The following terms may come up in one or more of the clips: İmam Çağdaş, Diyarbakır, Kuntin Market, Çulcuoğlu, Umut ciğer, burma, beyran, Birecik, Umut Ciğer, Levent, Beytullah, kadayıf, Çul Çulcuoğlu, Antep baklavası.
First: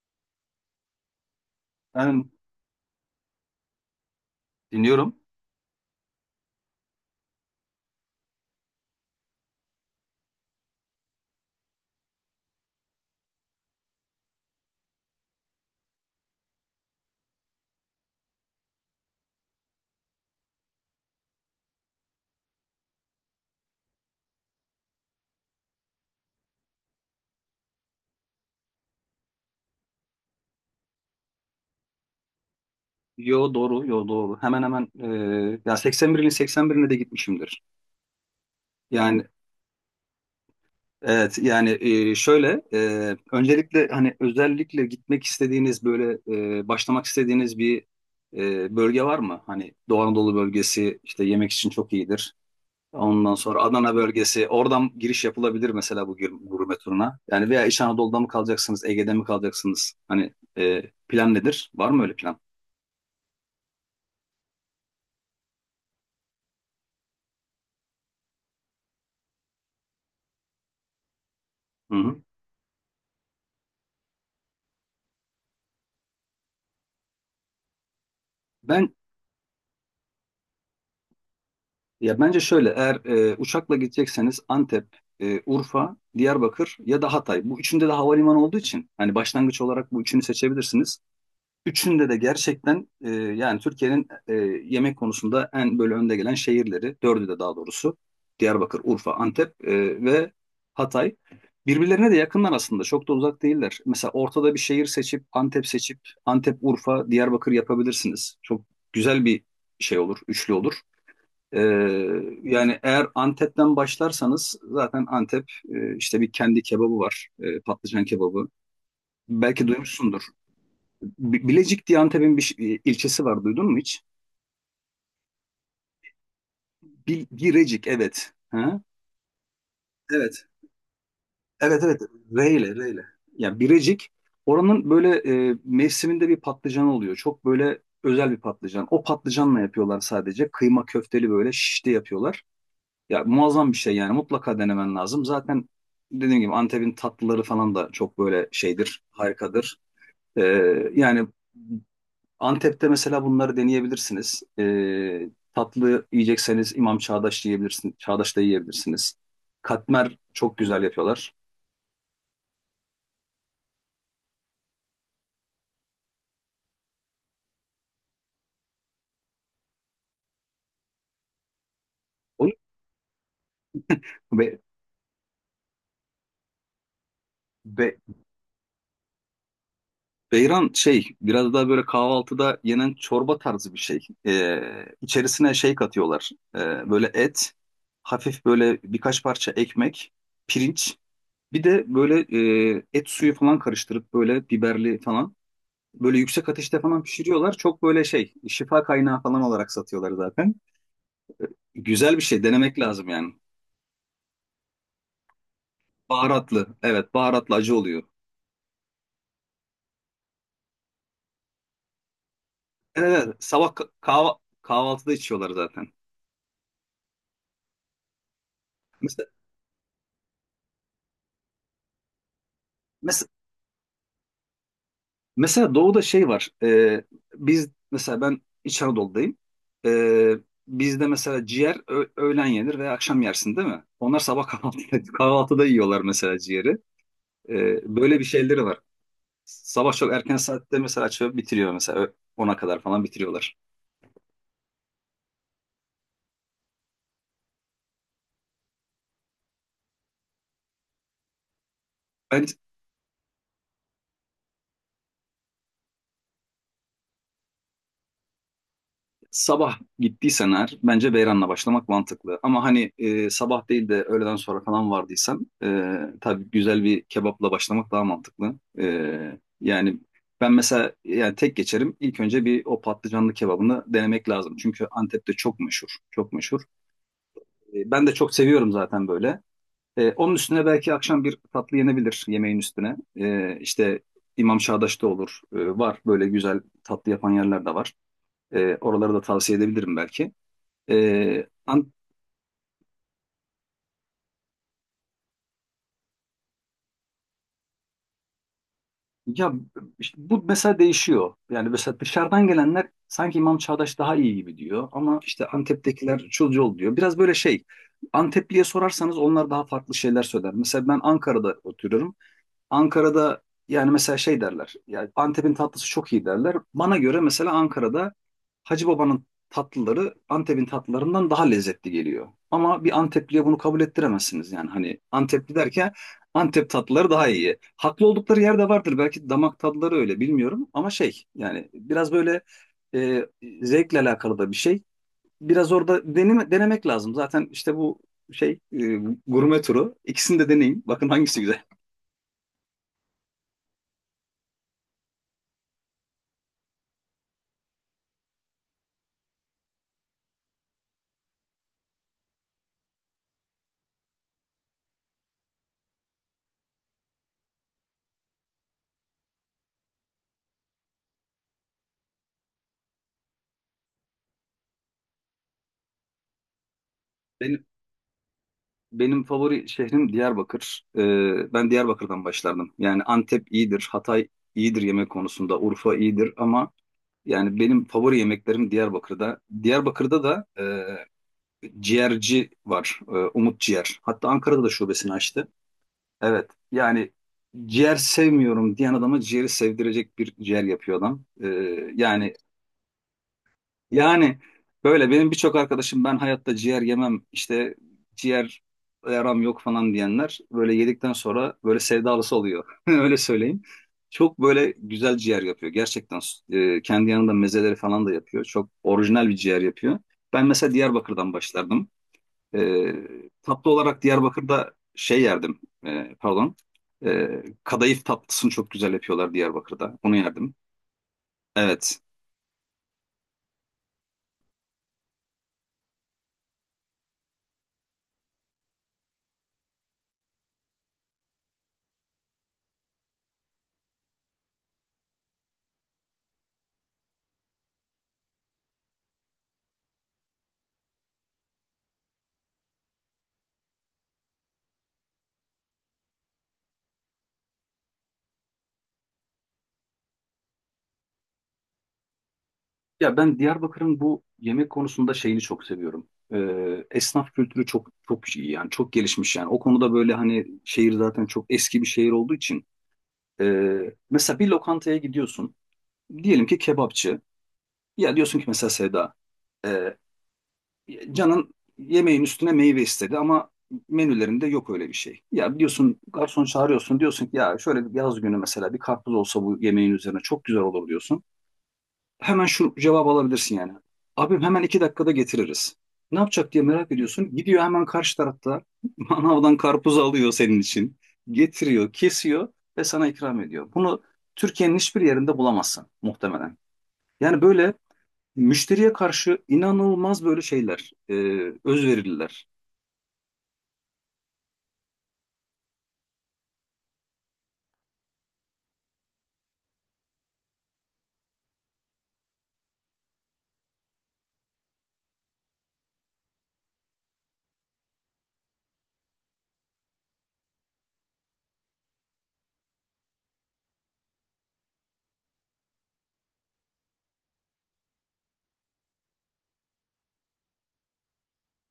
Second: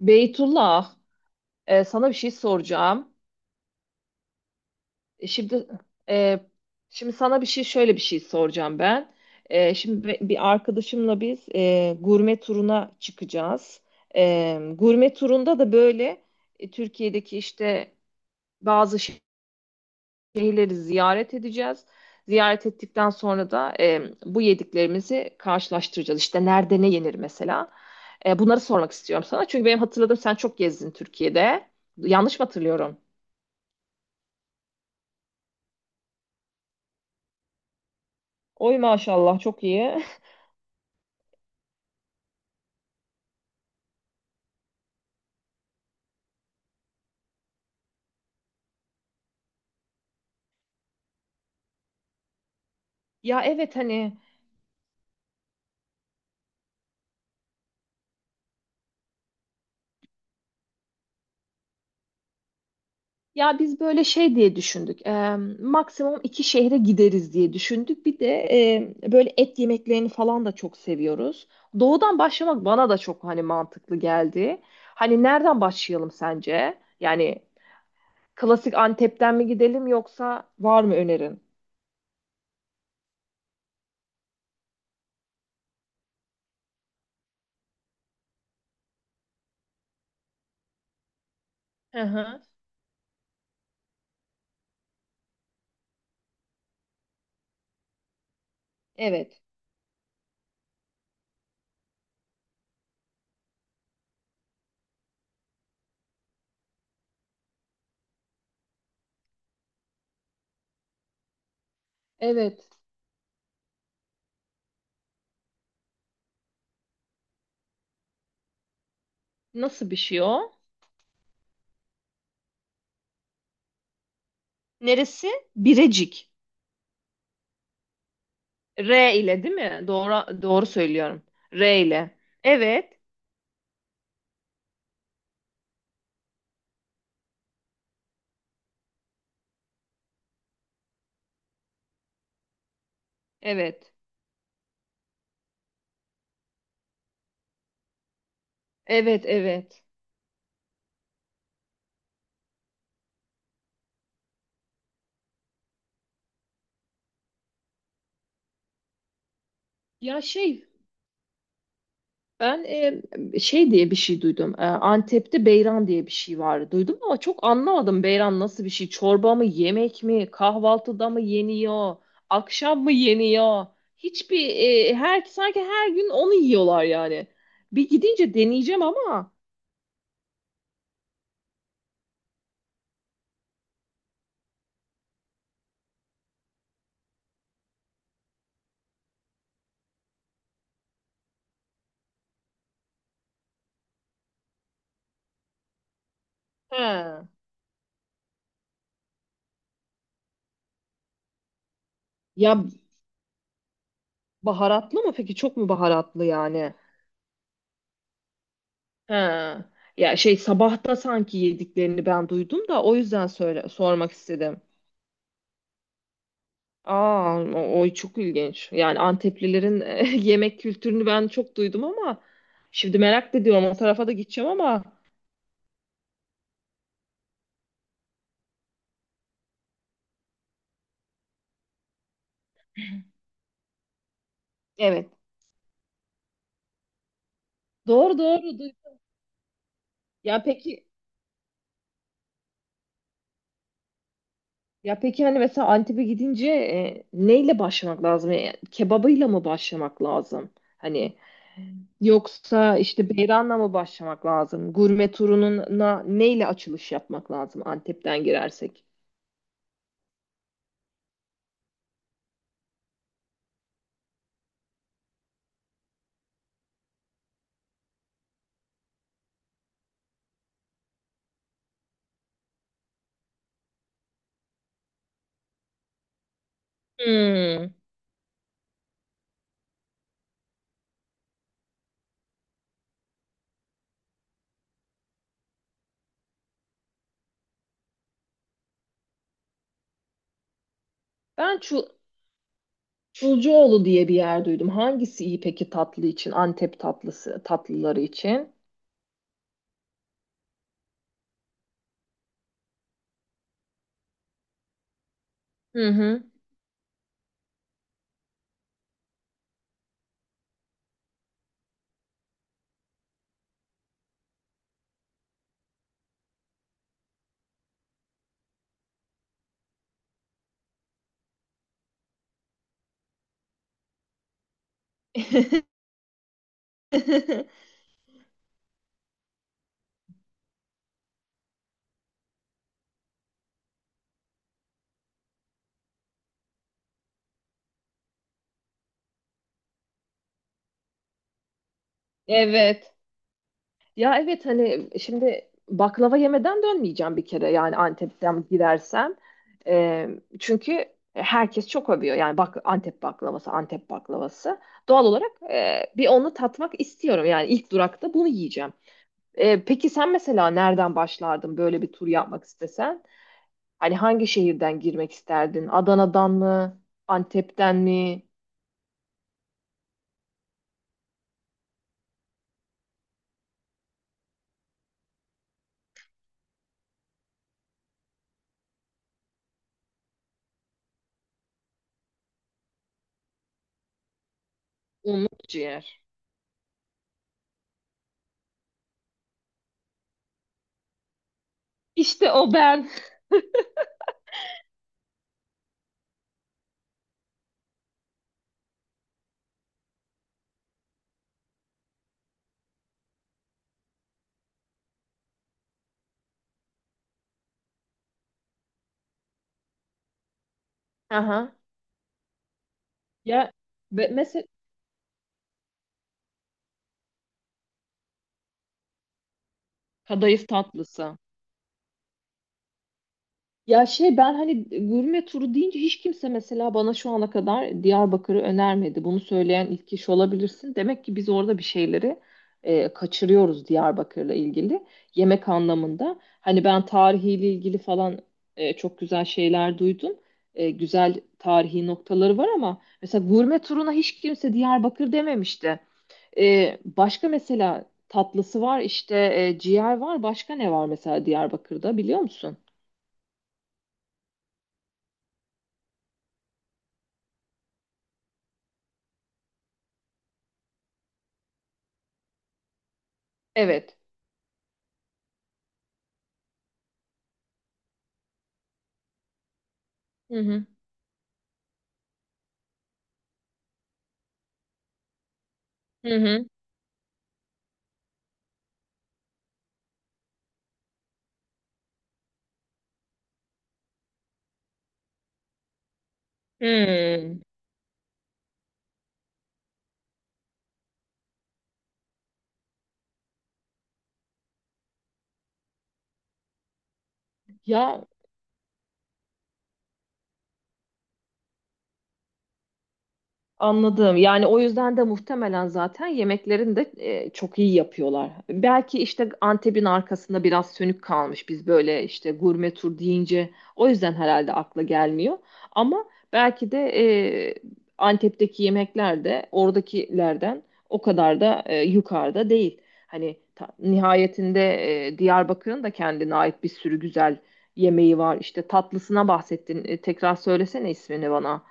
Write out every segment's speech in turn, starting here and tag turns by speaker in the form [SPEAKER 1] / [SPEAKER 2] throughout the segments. [SPEAKER 1] Beytullah, sana bir
[SPEAKER 2] Ben
[SPEAKER 1] şey soracağım.
[SPEAKER 2] dinliyorum.
[SPEAKER 1] E, Şimdi e, Şimdi sana bir şey şöyle bir şey soracağım ben. Şimdi bir arkadaşımla biz gurme turuna çıkacağız. Gurme turunda da böyle Türkiye'deki işte bazı şehirleri ziyaret edeceğiz. Ziyaret ettikten sonra da bu yediklerimizi karşılaştıracağız. İşte nerede ne yenir mesela. Bunları sormak istiyorum sana. Çünkü benim hatırladığım, sen çok gezdin Türkiye'de. Yanlış mı hatırlıyorum?
[SPEAKER 2] Yo doğru, yo doğru. Hemen hemen ya 81'in 81'ine de gitmişimdir.
[SPEAKER 1] Oy,
[SPEAKER 2] Yani
[SPEAKER 1] maşallah, çok iyi.
[SPEAKER 2] evet yani, şöyle öncelikle hani özellikle gitmek istediğiniz böyle, başlamak istediğiniz bir bölge var mı? Hani Doğu Anadolu bölgesi işte yemek için çok iyidir. Ondan
[SPEAKER 1] Ya
[SPEAKER 2] sonra
[SPEAKER 1] evet
[SPEAKER 2] Adana
[SPEAKER 1] hani,
[SPEAKER 2] bölgesi, oradan giriş yapılabilir mesela bu gurme turuna. Yani veya İç Anadolu'da mı kalacaksınız, Ege'de mi kalacaksınız? Hani plan nedir? Var mı öyle plan?
[SPEAKER 1] ya biz böyle şey diye düşündük. Maksimum iki şehre gideriz diye düşündük. Bir de böyle et yemeklerini falan da çok seviyoruz.
[SPEAKER 2] Hı
[SPEAKER 1] Doğudan
[SPEAKER 2] hı.
[SPEAKER 1] başlamak bana da çok hani mantıklı geldi. Hani nereden başlayalım sence? Yani klasik
[SPEAKER 2] Ben
[SPEAKER 1] Antep'ten mi gidelim, yoksa var mı önerin?
[SPEAKER 2] Ya bence şöyle, eğer uçakla gidecekseniz Antep, Urfa, Diyarbakır ya da Hatay. Bu üçünde de havalimanı olduğu için hani başlangıç olarak bu üçünü seçebilirsiniz.
[SPEAKER 1] Hı
[SPEAKER 2] Üçünde de
[SPEAKER 1] hı.
[SPEAKER 2] gerçekten yani Türkiye'nin yemek konusunda en böyle önde gelen şehirleri, dördü de daha doğrusu Diyarbakır, Urfa,
[SPEAKER 1] Evet.
[SPEAKER 2] Antep ve Hatay. Birbirlerine de yakınlar aslında, çok da uzak değiller. Mesela ortada bir şehir seçip, Antep seçip Antep, Urfa, Diyarbakır yapabilirsiniz. Çok güzel bir şey olur, üçlü olur. Ee,
[SPEAKER 1] Evet.
[SPEAKER 2] yani eğer Antep'ten başlarsanız, zaten Antep işte bir kendi kebabı var. Patlıcan kebabı. Belki
[SPEAKER 1] Nasıl bir
[SPEAKER 2] duymuşsundur.
[SPEAKER 1] şey o?
[SPEAKER 2] Bilecik diye Antep'in bir ilçesi var. Duydun mu hiç?
[SPEAKER 1] Neresi? Birecik.
[SPEAKER 2] Birecik, evet. Ha?
[SPEAKER 1] R ile değil mi? Doğru
[SPEAKER 2] Evet.
[SPEAKER 1] doğru söylüyorum. R
[SPEAKER 2] Evet, evet.
[SPEAKER 1] ile.
[SPEAKER 2] R ile, R
[SPEAKER 1] Evet.
[SPEAKER 2] ile. Yani Birecik, oranın böyle mevsiminde bir patlıcan oluyor. Çok böyle özel bir patlıcan. O patlıcanla yapıyorlar sadece. Kıyma köfteli böyle şişte yapıyorlar. Ya muazzam bir
[SPEAKER 1] Evet.
[SPEAKER 2] şey yani, mutlaka denemen lazım. Zaten dediğim gibi Antep'in tatlıları falan da çok böyle şeydir,
[SPEAKER 1] Evet,
[SPEAKER 2] harikadır.
[SPEAKER 1] evet.
[SPEAKER 2] Ee, yani Antep'te mesela bunları deneyebilirsiniz. Tatlı yiyecekseniz İmam Çağdaş yiyebilirsiniz, Çağdaş'ta yiyebilirsiniz. Katmer
[SPEAKER 1] Ya
[SPEAKER 2] çok
[SPEAKER 1] şey
[SPEAKER 2] güzel yapıyorlar.
[SPEAKER 1] ben, şey diye bir şey duydum. Antep'te beyran diye bir şey vardı. Duydum ama çok anlamadım, beyran nasıl bir şey. Çorba mı, yemek mi, kahvaltıda mı yeniyor, akşam mı yeniyor?
[SPEAKER 2] Onu
[SPEAKER 1] Hiçbir Her sanki her gün onu yiyorlar yani. Bir gidince deneyeceğim ama.
[SPEAKER 2] Beyran şey, biraz daha böyle kahvaltıda yenen çorba tarzı bir şey. Ee, içerisine şey katıyorlar. Böyle et, hafif böyle birkaç parça ekmek, pirinç. Bir de böyle et suyu falan karıştırıp, böyle biberli falan. Böyle yüksek ateşte falan
[SPEAKER 1] He.
[SPEAKER 2] pişiriyorlar. Çok böyle şey, şifa kaynağı falan olarak satıyorlar zaten. Güzel bir şey,
[SPEAKER 1] Ya
[SPEAKER 2] denemek lazım yani.
[SPEAKER 1] baharatlı mı peki? Çok mu baharatlı yani?
[SPEAKER 2] Baharatlı. Evet, baharatlı acı oluyor.
[SPEAKER 1] Ha. Ya şey, sabahta sanki yediklerini ben duydum da, o
[SPEAKER 2] Evet,
[SPEAKER 1] yüzden
[SPEAKER 2] evet, sabah
[SPEAKER 1] sormak istedim.
[SPEAKER 2] kahvaltıda içiyorlar zaten.
[SPEAKER 1] Aa, o çok ilginç. Yani
[SPEAKER 2] Mesela,
[SPEAKER 1] Anteplilerin yemek kültürünü ben çok duydum ama şimdi
[SPEAKER 2] mes-
[SPEAKER 1] merak da ediyorum, o tarafa da gideceğim ama
[SPEAKER 2] mesela doğuda şey var. Biz mesela, ben İç Anadolu'dayım. E, bizde mesela ciğer öğlen yenir veya akşam yersin değil mi? Onlar sabah kahvaltıda,
[SPEAKER 1] evet.
[SPEAKER 2] kahvaltıda yiyorlar mesela ciğeri. Böyle
[SPEAKER 1] Doğru
[SPEAKER 2] bir
[SPEAKER 1] doğru.
[SPEAKER 2] şeyleri var. Sabah çok erken
[SPEAKER 1] Ya
[SPEAKER 2] saatte
[SPEAKER 1] peki
[SPEAKER 2] mesela açıyor bitiriyor, mesela 10'a kadar falan bitiriyorlar.
[SPEAKER 1] Ya peki, hani mesela Antep'e gidince neyle başlamak lazım? Yani kebabıyla mı başlamak lazım? Hani
[SPEAKER 2] Ben
[SPEAKER 1] yoksa işte beyranla mı başlamak lazım? Gurme turununa neyle açılış yapmak lazım Antep'ten girersek?
[SPEAKER 2] Sabah gittiysen eğer, bence Beyran'la başlamak mantıklı. Ama hani sabah değil de öğleden sonra falan vardıysan, tabii güzel bir kebapla başlamak daha mantıklı. E, yani ben mesela, yani tek geçerim. İlk önce bir o patlıcanlı kebabını denemek lazım. Çünkü Antep'te çok meşhur, çok meşhur.
[SPEAKER 1] Hmm.
[SPEAKER 2] Ben de çok seviyorum zaten böyle. Onun üstüne belki akşam bir tatlı yenebilir, yemeğin üstüne. İşte İmam Çağdaş'ta olur. Var böyle güzel tatlı yapan yerler de var. Oraları da tavsiye edebilirim belki. Ee,
[SPEAKER 1] Ben
[SPEAKER 2] an-
[SPEAKER 1] Çulcuoğlu diye bir yer duydum. Hangisi iyi peki tatlı için? Antep tatlısı, tatlıları için.
[SPEAKER 2] ya işte bu mesela değişiyor. Yani mesela dışarıdan gelenler sanki İmam Çağdaş daha iyi gibi diyor, ama işte
[SPEAKER 1] Hı
[SPEAKER 2] Antep'tekiler
[SPEAKER 1] hı.
[SPEAKER 2] Çulcuoğlu diyor. Biraz böyle şey, Antepli'ye sorarsanız onlar daha farklı şeyler söyler. Mesela ben Ankara'da oturuyorum. Ankara'da yani mesela şey derler. Yani Antep'in tatlısı çok iyi derler. Bana göre mesela Ankara'da Hacı Baba'nın tatlıları Antep'in tatlılarından daha lezzetli geliyor. Ama bir Antepli'ye bunu kabul ettiremezsiniz yani. Hani Antepli derken, Antep tatlıları daha iyi. Haklı oldukları yer de vardır. Belki damak tadları öyle, bilmiyorum. Ama şey, yani biraz böyle e, zevkle alakalı da bir şey. Biraz orada denemek lazım. Zaten işte bu şey, gurme turu. İkisini de deneyin. Bakın hangisi güzel.
[SPEAKER 1] Evet. Ya evet, hani şimdi baklava yemeden dönmeyeceğim bir kere, yani Antep'ten gidersem. Ee, Çünkü herkes çok övüyor yani, bak, Antep baklavası, Antep baklavası. Doğal olarak bir onu tatmak istiyorum yani, ilk durakta bunu yiyeceğim. Peki sen mesela nereden başlardın böyle bir tur yapmak istesen? Hani hangi şehirden girmek isterdin? Adana'dan mı?
[SPEAKER 2] Benim,
[SPEAKER 1] Antep'ten mi?
[SPEAKER 2] Benim favori şehrim Diyarbakır. Ben Diyarbakır'dan başlardım. Yani Antep iyidir, Hatay iyidir yemek konusunda, Urfa iyidir, ama yani benim favori yemeklerim Diyarbakır'da. Diyarbakır'da da ciğerci var, Umut Ciğer. Hatta Ankara'da da şubesini açtı.
[SPEAKER 1] Umut ciğer.
[SPEAKER 2] Evet, yani ciğer sevmiyorum diyen adama ciğeri sevdirecek bir ciğer yapıyor adam.
[SPEAKER 1] İşte
[SPEAKER 2] Yani
[SPEAKER 1] o ben.
[SPEAKER 2] yani böyle benim birçok arkadaşım, ben hayatta ciğer yemem işte, ciğer yaram yok falan diyenler, böyle yedikten sonra böyle sevdalısı oluyor. Öyle söyleyeyim. Çok böyle güzel ciğer yapıyor. Gerçekten kendi yanında mezeleri falan da yapıyor. Çok orijinal bir ciğer yapıyor. Ben mesela Diyarbakır'dan
[SPEAKER 1] Aha.
[SPEAKER 2] başlardım. E,
[SPEAKER 1] Ya
[SPEAKER 2] tatlı olarak
[SPEAKER 1] mesela
[SPEAKER 2] Diyarbakır'da şey yerdim. Pardon. Kadayıf tatlısını çok güzel yapıyorlar Diyarbakır'da. Onu
[SPEAKER 1] kadayıf
[SPEAKER 2] yerdim.
[SPEAKER 1] tatlısı.
[SPEAKER 2] Evet.
[SPEAKER 1] Ya şey, ben hani gurme turu deyince hiç kimse mesela bana şu ana kadar Diyarbakır'ı önermedi. Bunu söyleyen ilk kişi olabilirsin. Demek ki biz orada bir şeyleri kaçırıyoruz Diyarbakır'la ilgili, yemek anlamında. Hani ben tarihiyle ilgili falan çok güzel şeyler duydum. Güzel tarihi noktaları var ama mesela gurme turuna hiç kimse Diyarbakır dememişti. Başka mesela tatlısı var işte, ciğer var. Başka ne var mesela Diyarbakır'da, biliyor musun?
[SPEAKER 2] Ya ben Diyarbakır'ın bu yemek konusunda şeyini çok seviyorum. Esnaf kültürü çok çok iyi yani, çok gelişmiş yani. O konuda böyle, hani şehir zaten çok eski bir şehir olduğu için. ee,
[SPEAKER 1] Evet.
[SPEAKER 2] mesela bir lokantaya gidiyorsun. Diyelim ki kebapçı. Ya diyorsun ki mesela Sevda. ee,
[SPEAKER 1] Hı hı.
[SPEAKER 2] canın yemeğin üstüne meyve istedi, ama menülerinde yok öyle bir şey. Ya diyorsun,
[SPEAKER 1] Hı
[SPEAKER 2] garson
[SPEAKER 1] hı.
[SPEAKER 2] çağırıyorsun, diyorsun ki ya şöyle bir yaz günü mesela bir karpuz olsa bu yemeğin üzerine çok güzel olur diyorsun, hemen şu cevabı alabilirsin yani. Abim, hemen 2 dakikada getiririz. Ne yapacak diye merak ediyorsun.
[SPEAKER 1] Hmm.
[SPEAKER 2] Gidiyor hemen karşı tarafta manavdan karpuz alıyor senin için. Getiriyor, kesiyor ve sana ikram ediyor. Bunu Türkiye'nin hiçbir yerinde bulamazsın muhtemelen. Yani böyle
[SPEAKER 1] Ya,
[SPEAKER 2] müşteriye karşı inanılmaz, böyle şeyler, özverililer.
[SPEAKER 1] anladım. Yani o yüzden de muhtemelen zaten yemeklerini de çok iyi yapıyorlar. Belki işte Antep'in arkasında biraz sönük kalmış. Biz böyle işte gurme tur deyince o yüzden herhalde akla gelmiyor. Ama belki de e, Antep'teki yemekler de oradakilerden o kadar da yukarıda değil. Hani nihayetinde Diyarbakır'ın da kendine ait bir sürü güzel yemeği var. İşte tatlısına bahsettin. Tekrar söylesene ismini bana.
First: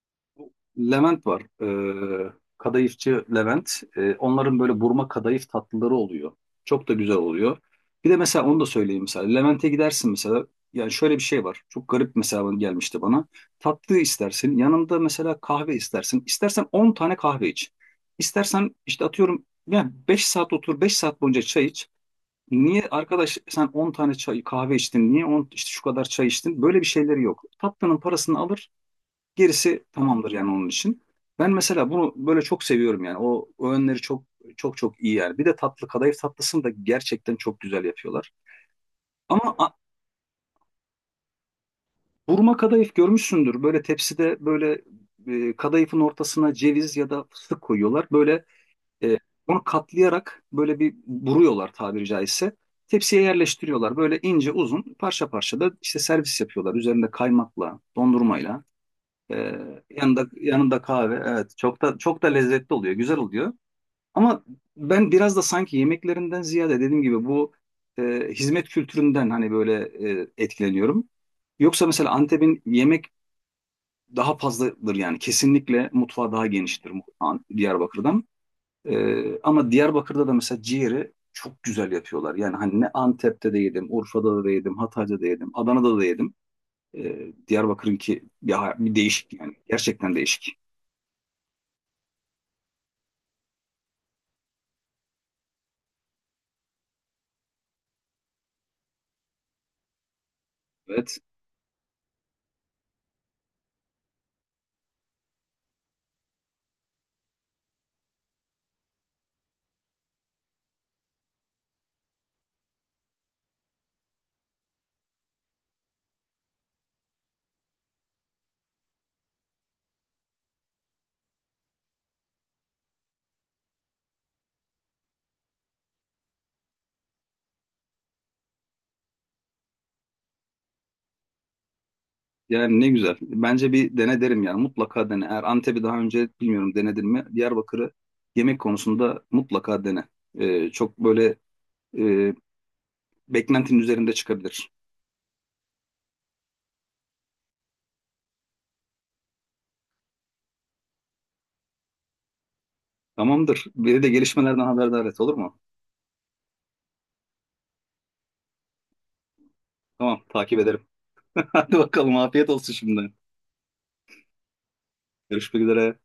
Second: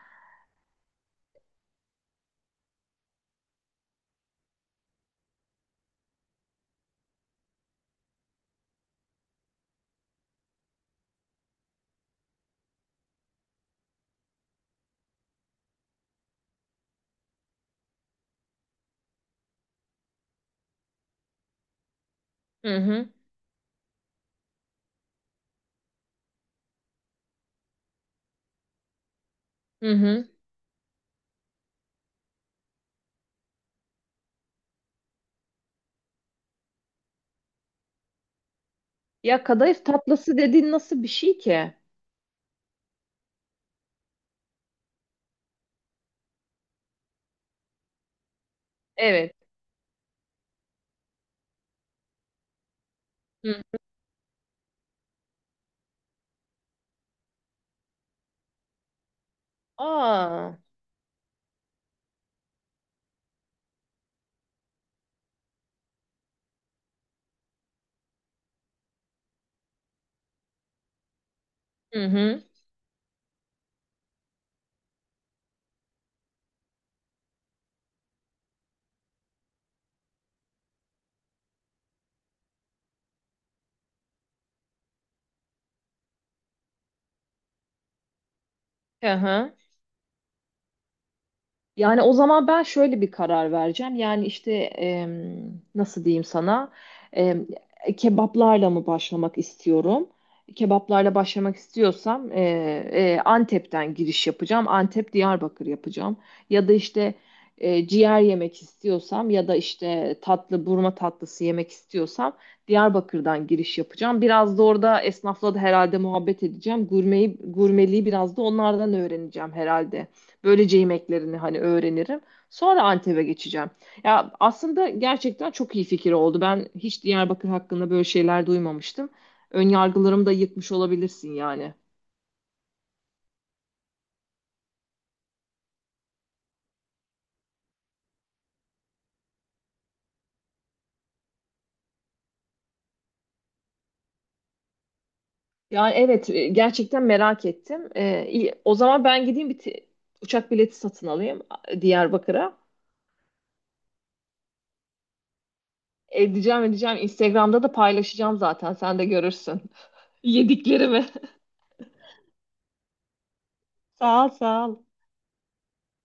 [SPEAKER 2] Levent var. Ee, kadayıfçı Levent. Onların böyle burma kadayıf tatlıları oluyor. Çok da güzel oluyor. Bir de mesela onu da söyleyeyim mesela. Levent'e gidersin mesela. Yani şöyle bir şey var. Çok garip mesela, gelmişti bana. Tatlı istersin. Yanında mesela kahve istersin. İstersen 10 tane kahve iç. İstersen işte, atıyorum yani, 5 saat otur, 5 saat boyunca çay iç.
[SPEAKER 1] Hı
[SPEAKER 2] Niye
[SPEAKER 1] hı.
[SPEAKER 2] arkadaş sen 10 tane çay, kahve içtin? Niye 10 işte, şu kadar çay içtin? Böyle bir şeyleri yok. Tatlının parasını alır, gerisi
[SPEAKER 1] Hı hı.
[SPEAKER 2] tamamdır yani, onun için. Ben mesela bunu böyle çok seviyorum yani. O öğünleri çok çok çok iyi yani. Bir de tatlı kadayıf tatlısını da gerçekten çok güzel yapıyorlar.
[SPEAKER 1] Ya
[SPEAKER 2] Ama a-
[SPEAKER 1] kadayıf tatlısı dediğin nasıl bir şey ki?
[SPEAKER 2] burma kadayıf görmüşsündür. Böyle tepside böyle kadayıfın ortasına ceviz ya da fıstık koyuyorlar. Böyle e,
[SPEAKER 1] Evet.
[SPEAKER 2] onu katlayarak böyle bir buruyorlar, tabiri caizse. Tepsiye
[SPEAKER 1] Hı.
[SPEAKER 2] yerleştiriyorlar. Böyle ince uzun parça parça da işte servis yapıyorlar. Üzerinde kaymakla, dondurmayla. Ee, yanında
[SPEAKER 1] Aa.
[SPEAKER 2] kahve. Evet, çok da çok da lezzetli oluyor, güzel oluyor. Ama ben biraz da sanki yemeklerinden ziyade, dediğim gibi bu e, hizmet kültüründen hani böyle etkileniyorum. Yoksa
[SPEAKER 1] Hı
[SPEAKER 2] mesela
[SPEAKER 1] hı.
[SPEAKER 2] Antep'in yemek daha fazladır yani, kesinlikle mutfağı daha geniştir Diyarbakır'dan. Ama Diyarbakır'da da mesela ciğeri çok güzel yapıyorlar. Yani hani ne Antep'te de yedim, Urfa'da da yedim, Hatay'da da yedim, Adana'da da yedim. Diyarbakır'ınki ya bir
[SPEAKER 1] Hı
[SPEAKER 2] değişik
[SPEAKER 1] hı.
[SPEAKER 2] yani, gerçekten değişik.
[SPEAKER 1] Yani o zaman ben şöyle bir karar vereceğim. Yani işte nasıl diyeyim sana? Em, Kebaplarla mı başlamak istiyorum? Kebaplarla
[SPEAKER 2] Evet.
[SPEAKER 1] başlamak istiyorsam Antep'ten giriş yapacağım. Antep Diyarbakır yapacağım. Ya da işte ciğer yemek istiyorsam, ya da işte burma tatlısı yemek istiyorsam Diyarbakır'dan giriş yapacağım. Biraz da orada esnafla da herhalde muhabbet edeceğim. Gurmeliği biraz da onlardan öğreneceğim herhalde. Böylece yemeklerini hani öğrenirim. Sonra Antep'e geçeceğim. Ya aslında gerçekten çok iyi fikir oldu. Ben hiç Diyarbakır hakkında böyle şeyler duymamıştım. Önyargılarımı da yıkmış olabilirsin yani.
[SPEAKER 2] Yani ne güzel. Bence bir dene derim yani. Mutlaka dene. Eğer Antep'i daha önce, bilmiyorum, denedin mi? Diyarbakır'ı yemek konusunda mutlaka dene. Çok böyle e, beklentinin üzerinde çıkabilir.
[SPEAKER 1] Yani evet, gerçekten merak ettim. İyi. O zaman ben gideyim bir uçak bileti satın alayım Diyarbakır'a.
[SPEAKER 2] Tamamdır. Beni de gelişmelerden haberdar et, olur mu?
[SPEAKER 1] Edeceğim, edeceğim. Instagram'da da paylaşacağım zaten. Sen de görürsün.
[SPEAKER 2] Tamam, takip ederim.
[SPEAKER 1] Yediklerimi.
[SPEAKER 2] Hadi bakalım, afiyet olsun şimdi.
[SPEAKER 1] Sağ ol, sağ ol.
[SPEAKER 2] Görüşmek üzere.